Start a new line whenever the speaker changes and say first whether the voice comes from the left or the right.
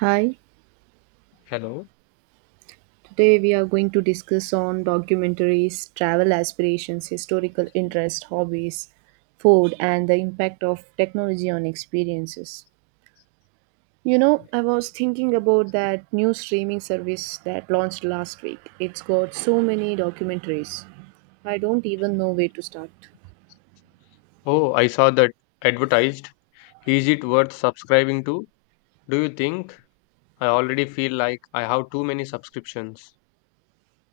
right: Hi,
left: Hello.
right: today we are going to discuss on documentaries, travel aspirations, historical interest, hobbies, food, and the impact of technology on experiences. You know, I was thinking about that new streaming service that launched last week. It's got so many documentaries. I don't even know where to start.
left: Oh, I saw that advertised. Is it worth subscribing to? Do you think? I already feel like I have too many subscriptions.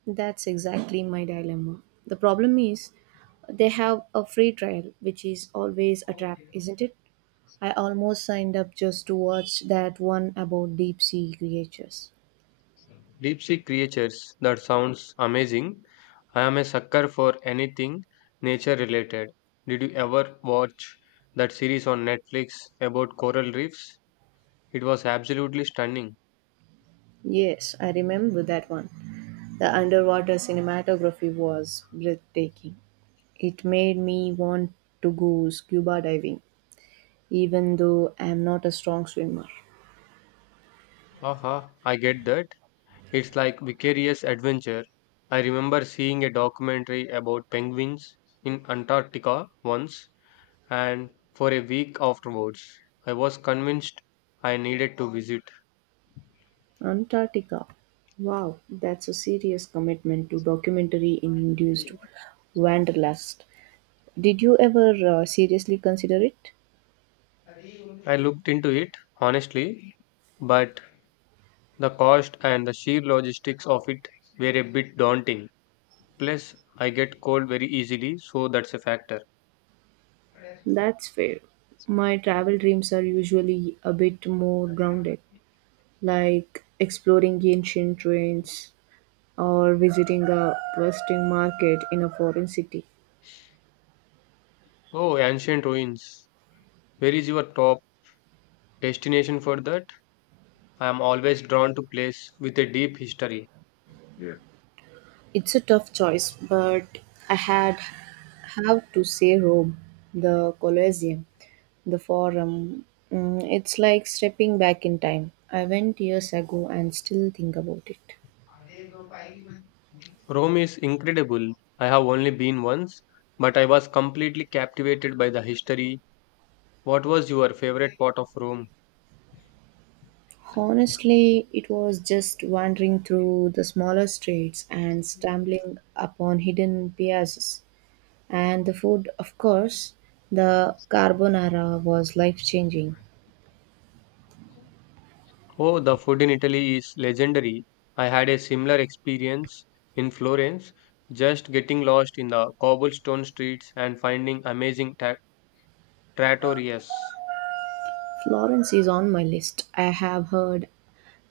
right: That's exactly my dilemma. The problem is they have a free trial, which is always a trap, isn't it? I almost signed up just to watch that one about deep sea creatures.
left: Deep sea creatures. That sounds amazing. I am a sucker for anything nature related. Did you ever watch that series on Netflix about coral reefs? It was absolutely stunning.
right: Yes, I remember that one. The underwater cinematography was breathtaking. It made me want to go scuba diving, even though I am not a strong swimmer.
left: Haha, I get that. It's like vicarious adventure. I remember seeing a documentary about penguins in Antarctica once and for a week afterwards, I was convinced I needed to visit.
right: Antarctica. Wow, that's a serious commitment to documentary induced wanderlust. Did you ever seriously consider it?
left: I looked into it honestly, but the cost and the sheer logistics of it were a bit daunting. Plus, I get cold very easily, so that's a factor.
right: That's fair. My travel dreams are usually a bit more grounded, like exploring ancient ruins or visiting a bustling market in a foreign city.
left: Oh, ancient ruins. Where is your top destination for that? I am always drawn to place with a deep history. Yeah.
right: It's a tough choice, but I had have to say Rome, the Colosseum, the Forum. Mm, it's like stepping back in time. I went years ago and still think about it.
left: Rome is incredible. I have only been once, but I was completely captivated by the history. What was your favorite part of Rome?
right: Honestly, it was just wandering through the smaller streets and stumbling upon hidden piazzas. And the food, of course, the carbonara was life changing.
left: Oh, the food in Italy is legendary. I had a similar experience in Florence, just getting lost in the cobblestone streets and finding amazing trattorias.
right: Florence is on my list. I have heard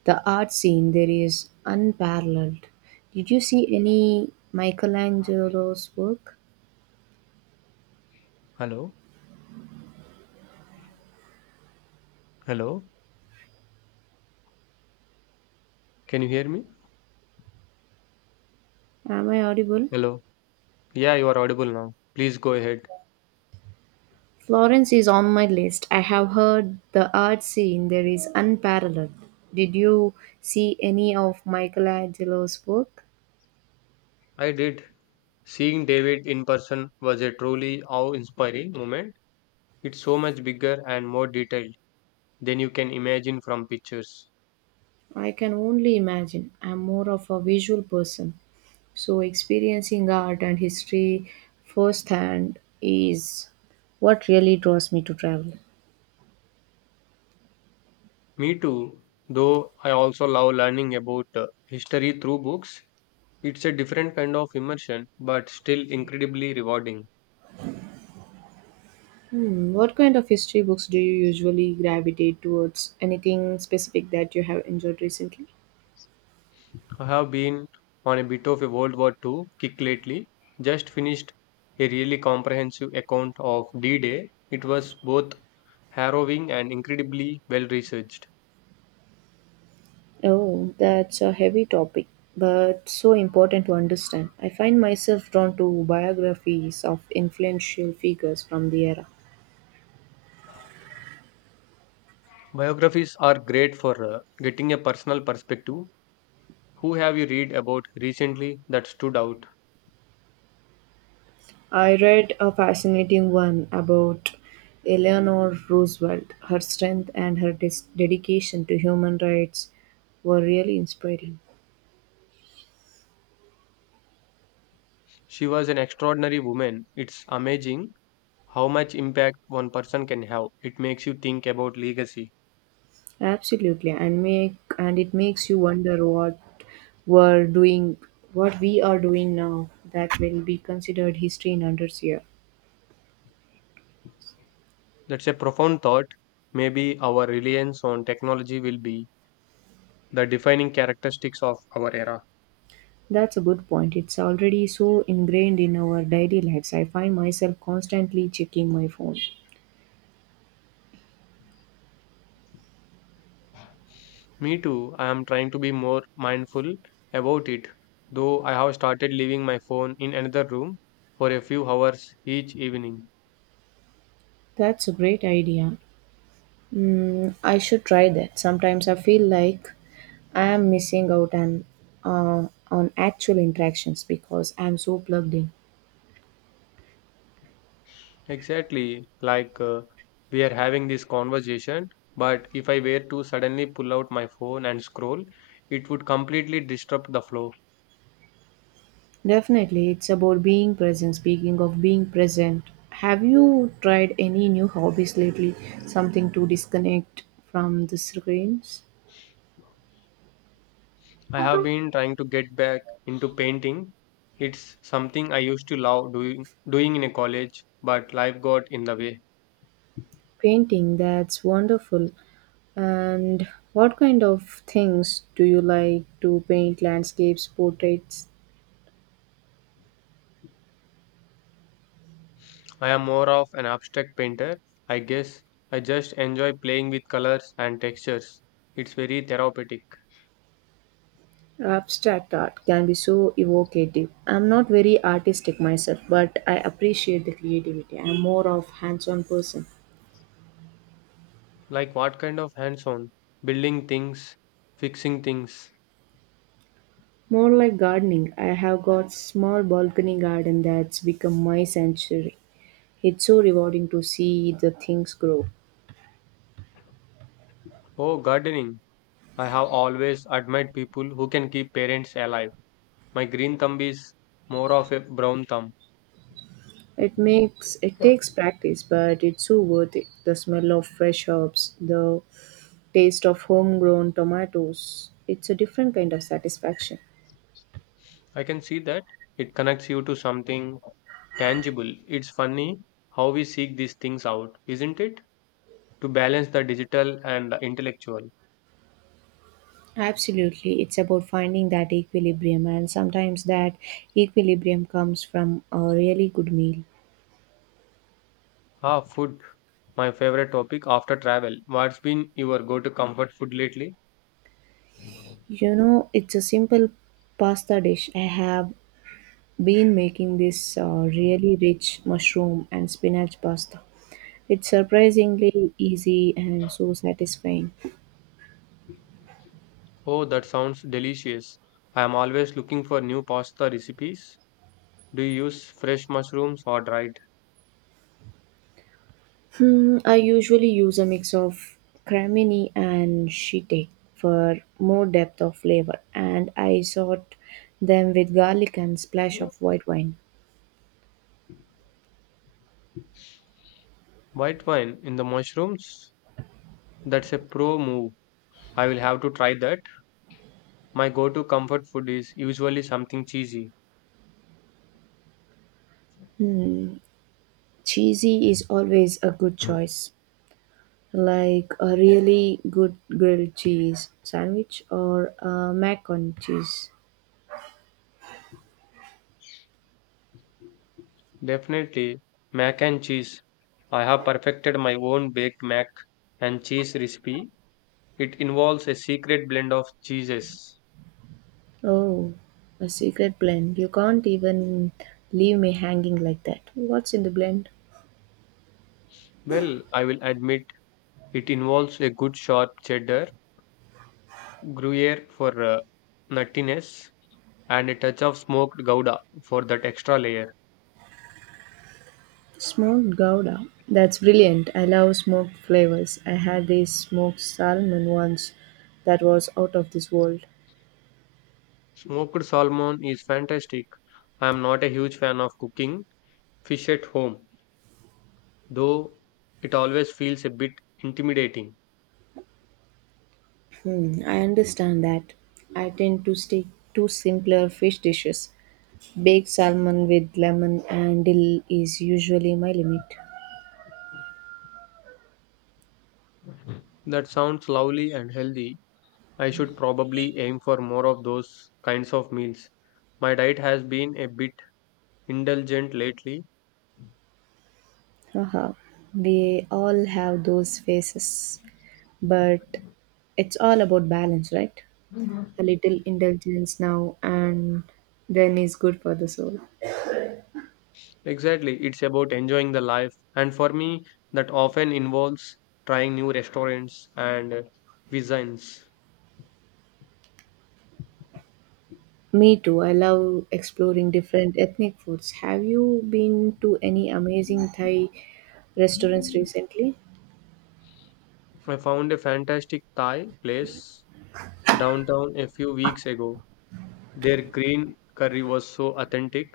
right: the art scene there is unparalleled. Did you see any Michelangelo's work?
left: Hello? Hello? Can you hear me?
right: Am I audible?
left: Hello? Yeah, you are audible now. Please go ahead.
right: Florence is on my list. I have heard the art scene there is unparalleled. Did you see any of Michelangelo's work?
left: I did. Seeing David in person was a truly awe-inspiring moment. It's so much bigger and more detailed than you can imagine from pictures.
right: I can only imagine. I'm more of a visual person, so experiencing art and history firsthand is what really draws me to travel.
left: Me too, though I also love learning about history through books. It's a different kind of immersion, but still incredibly rewarding.
right: Hmm, what kind of history books do you usually gravitate towards? Anything specific that you have enjoyed recently?
left: I have been on a bit of a World War II kick lately, just finished a really comprehensive account of D-Day. It was both harrowing and incredibly well researched.
right: Oh, that's a heavy topic, but so important to understand. I find myself drawn to biographies of influential figures from the era.
left: Biographies are great for getting a personal perspective. Who have you read about recently that stood out?
right: I read a fascinating one about Eleanor Roosevelt. Her strength and her dedication to human rights were really inspiring.
left: She was an extraordinary woman. It's amazing how much impact one person can have. It makes you think about legacy.
right: Absolutely, and it makes you wonder we're doing, what we are doing now that will be considered history in hundreds years.
left: That's a profound thought. Maybe our reliance on technology will be the defining characteristics of our era.
right: That's a good point. It's already so ingrained in our daily lives. I find myself constantly checking my phone.
left: Me too, I am trying to be more mindful about it, though I have started leaving my phone in another room for a few hours each evening.
right: That's a great idea. Mm, I should try that. Sometimes I feel like I am missing out on actual interactions because I'm so plugged in.
left: Exactly, like we are having this conversation, but if I were to suddenly pull out my phone and scroll, it would completely disrupt the flow.
right: Definitely, it's about being present. Speaking of being present, have you tried any new hobbies lately? Something to disconnect from the screens?
left: I have been trying to get back into painting. It's something I used to love doing in a college, but life got in the way.
right: Painting, that's wonderful. And what kind of things do you like to paint? Landscapes, portraits,
left: I am more of an abstract painter, I guess. I just enjoy playing with colors and textures. It's very therapeutic.
right: abstract art can be so evocative. I'm not very artistic myself, but I appreciate the creativity. I'm more of hands-on person.
left: Like what kind of hands-on? Building things, fixing things.
right: More like gardening. I have got small balcony garden that's become my sanctuary. It's so rewarding to see the things grow.
left: Oh, gardening. I have always admired people who can keep parents alive. My green thumb is more of a brown thumb.
right: It makes it takes practice, but it's so worth it. The smell of fresh herbs, the taste of homegrown tomatoes. It's a different kind of satisfaction.
left: I can see that it connects you to something tangible. It's funny how we seek these things out, isn't it? To balance the digital and the intellectual.
right: Absolutely. It's about finding that equilibrium, and sometimes that equilibrium comes from a really good meal.
left: Ah, food, my favorite topic after travel. What's been your go to comfort food lately?
right: You know, it's a simple pasta dish. I have been making this really rich mushroom and spinach pasta. It's surprisingly easy and so satisfying.
left: Oh, that sounds delicious. I am always looking for new pasta recipes. Do you use fresh mushrooms or dried?
right: Hmm, I usually use a mix of cremini and shiitake for more depth of flavor, and I sort them with garlic and splash of white wine.
left: White wine in the mushrooms? That's a pro move. I will have to try that. My go to comfort food is usually something cheesy.
right: Cheesy is always a good choice, like a really good grilled cheese sandwich or a mac on cheese.
left: Definitely, mac and cheese. I have perfected my own baked mac and cheese recipe. It involves a secret blend of cheeses.
right: Oh, a secret blend. You can't even leave me hanging like that. What's in the blend?
left: Well, I will admit it involves a good sharp cheddar, Gruyere for nuttiness, and a touch of smoked gouda for that extra layer.
right: Smoked Gouda. That's brilliant. I love smoked flavors. I had this smoked salmon once that was out of this world.
left: Smoked salmon is fantastic. I am not a huge fan of cooking fish at home, though it always feels a bit intimidating.
right: Hmm, I understand that. I tend to stick to simpler fish dishes. Baked salmon with lemon and dill is usually my limit.
left: That sounds lovely and healthy. I should probably aim for more of those kinds of meals. My diet has been a bit indulgent lately.
right: Haha, we all have those faces, but it's all about balance, right? A little indulgence now and then is good for the soul.
left: Exactly, it's about enjoying the life, and for me, that often involves trying new restaurants and cuisines.
right: Me too. I love exploring different ethnic foods. Have you been to any amazing Thai restaurants recently?
left: I found a fantastic Thai place downtown a few weeks ago. Their green curry was so authentic,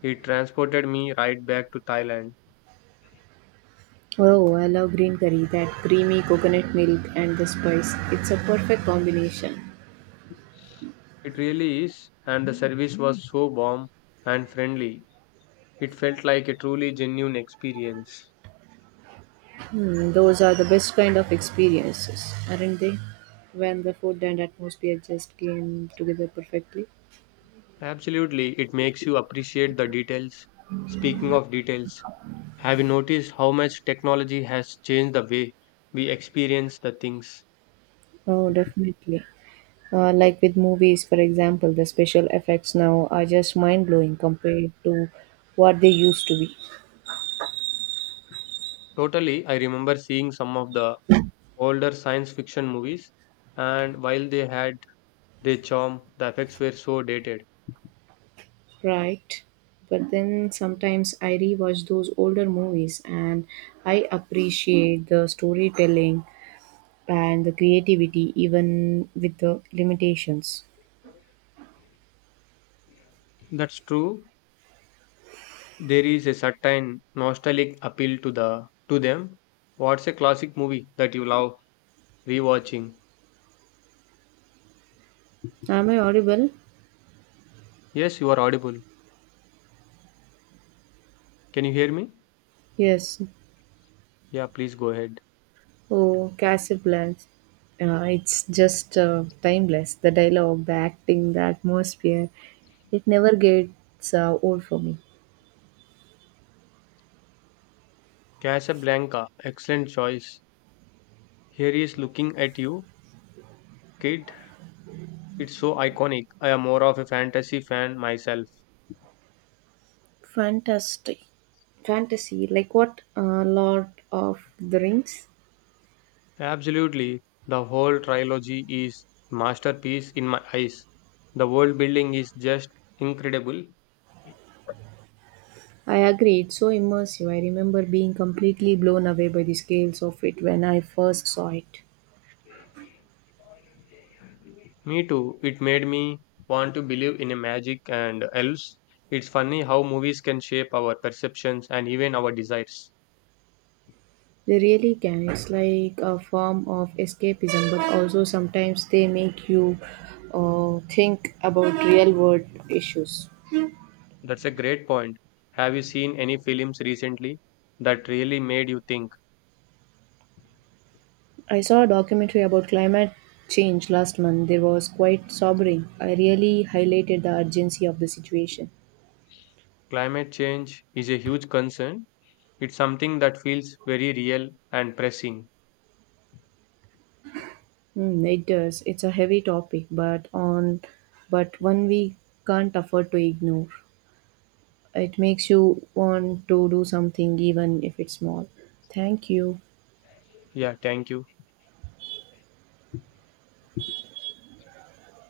left: it transported me right back to Thailand.
right: Oh, I love green curry, that creamy coconut milk and the spice. It's a perfect combination.
left: It really is, and the service was so warm and friendly. It felt like a truly genuine experience.
right: Hmm, those are the best kind of experiences, aren't they? When the food and atmosphere just came together perfectly.
left: Absolutely, it makes you appreciate the details. Speaking of details, have you noticed how much technology has changed the way we experience the things?
right: Oh, definitely. Like with movies, for example, the special effects now are just mind blowing compared to what they used to be.
left: Totally, I remember seeing some of the older science fiction movies, and while they had their charm, the effects were so dated.
right: Right. But then sometimes I rewatch those older movies and I appreciate the storytelling and the creativity even with the limitations.
left: That's true. There is a certain nostalgic appeal to them. What's a classic movie that you love rewatching?
right: Am I audible?
left: Yes, you are audible. Can you hear me?
right: Yes.
left: Yeah, please go ahead.
right: Oh, Casablanca. It's just timeless. The dialogue, the acting, the atmosphere. It never gets old for me.
left: Casablanca, excellent choice. Here he is looking at you, kid. It's so iconic. I am more of a fantasy fan myself.
right: Fantastic. Fantasy, like what? Lord of the Rings?
left: Absolutely. The whole trilogy is masterpiece in my eyes. The world building is just incredible.
right: I agree, it's so immersive. I remember being completely blown away by the scales of it when I first saw it.
left: Me too. It made me want to believe in a magic and elves. It's funny how movies can shape our perceptions and even our desires.
right: They really can. It's like a form of escapism, but also sometimes they make you think about real world issues.
left: That's a great point. Have you seen any films recently that really made you think?
right: I saw a documentary about climate change last month. They was quite sobering. I really highlighted the urgency of the situation.
left: Climate change is a huge concern. It's something that feels very real and pressing.
right: Mm, it does. It's a heavy topic, but on but one we can't afford to ignore. It makes you want to do something even if it's small. Thank you.
left: Yeah, thank you.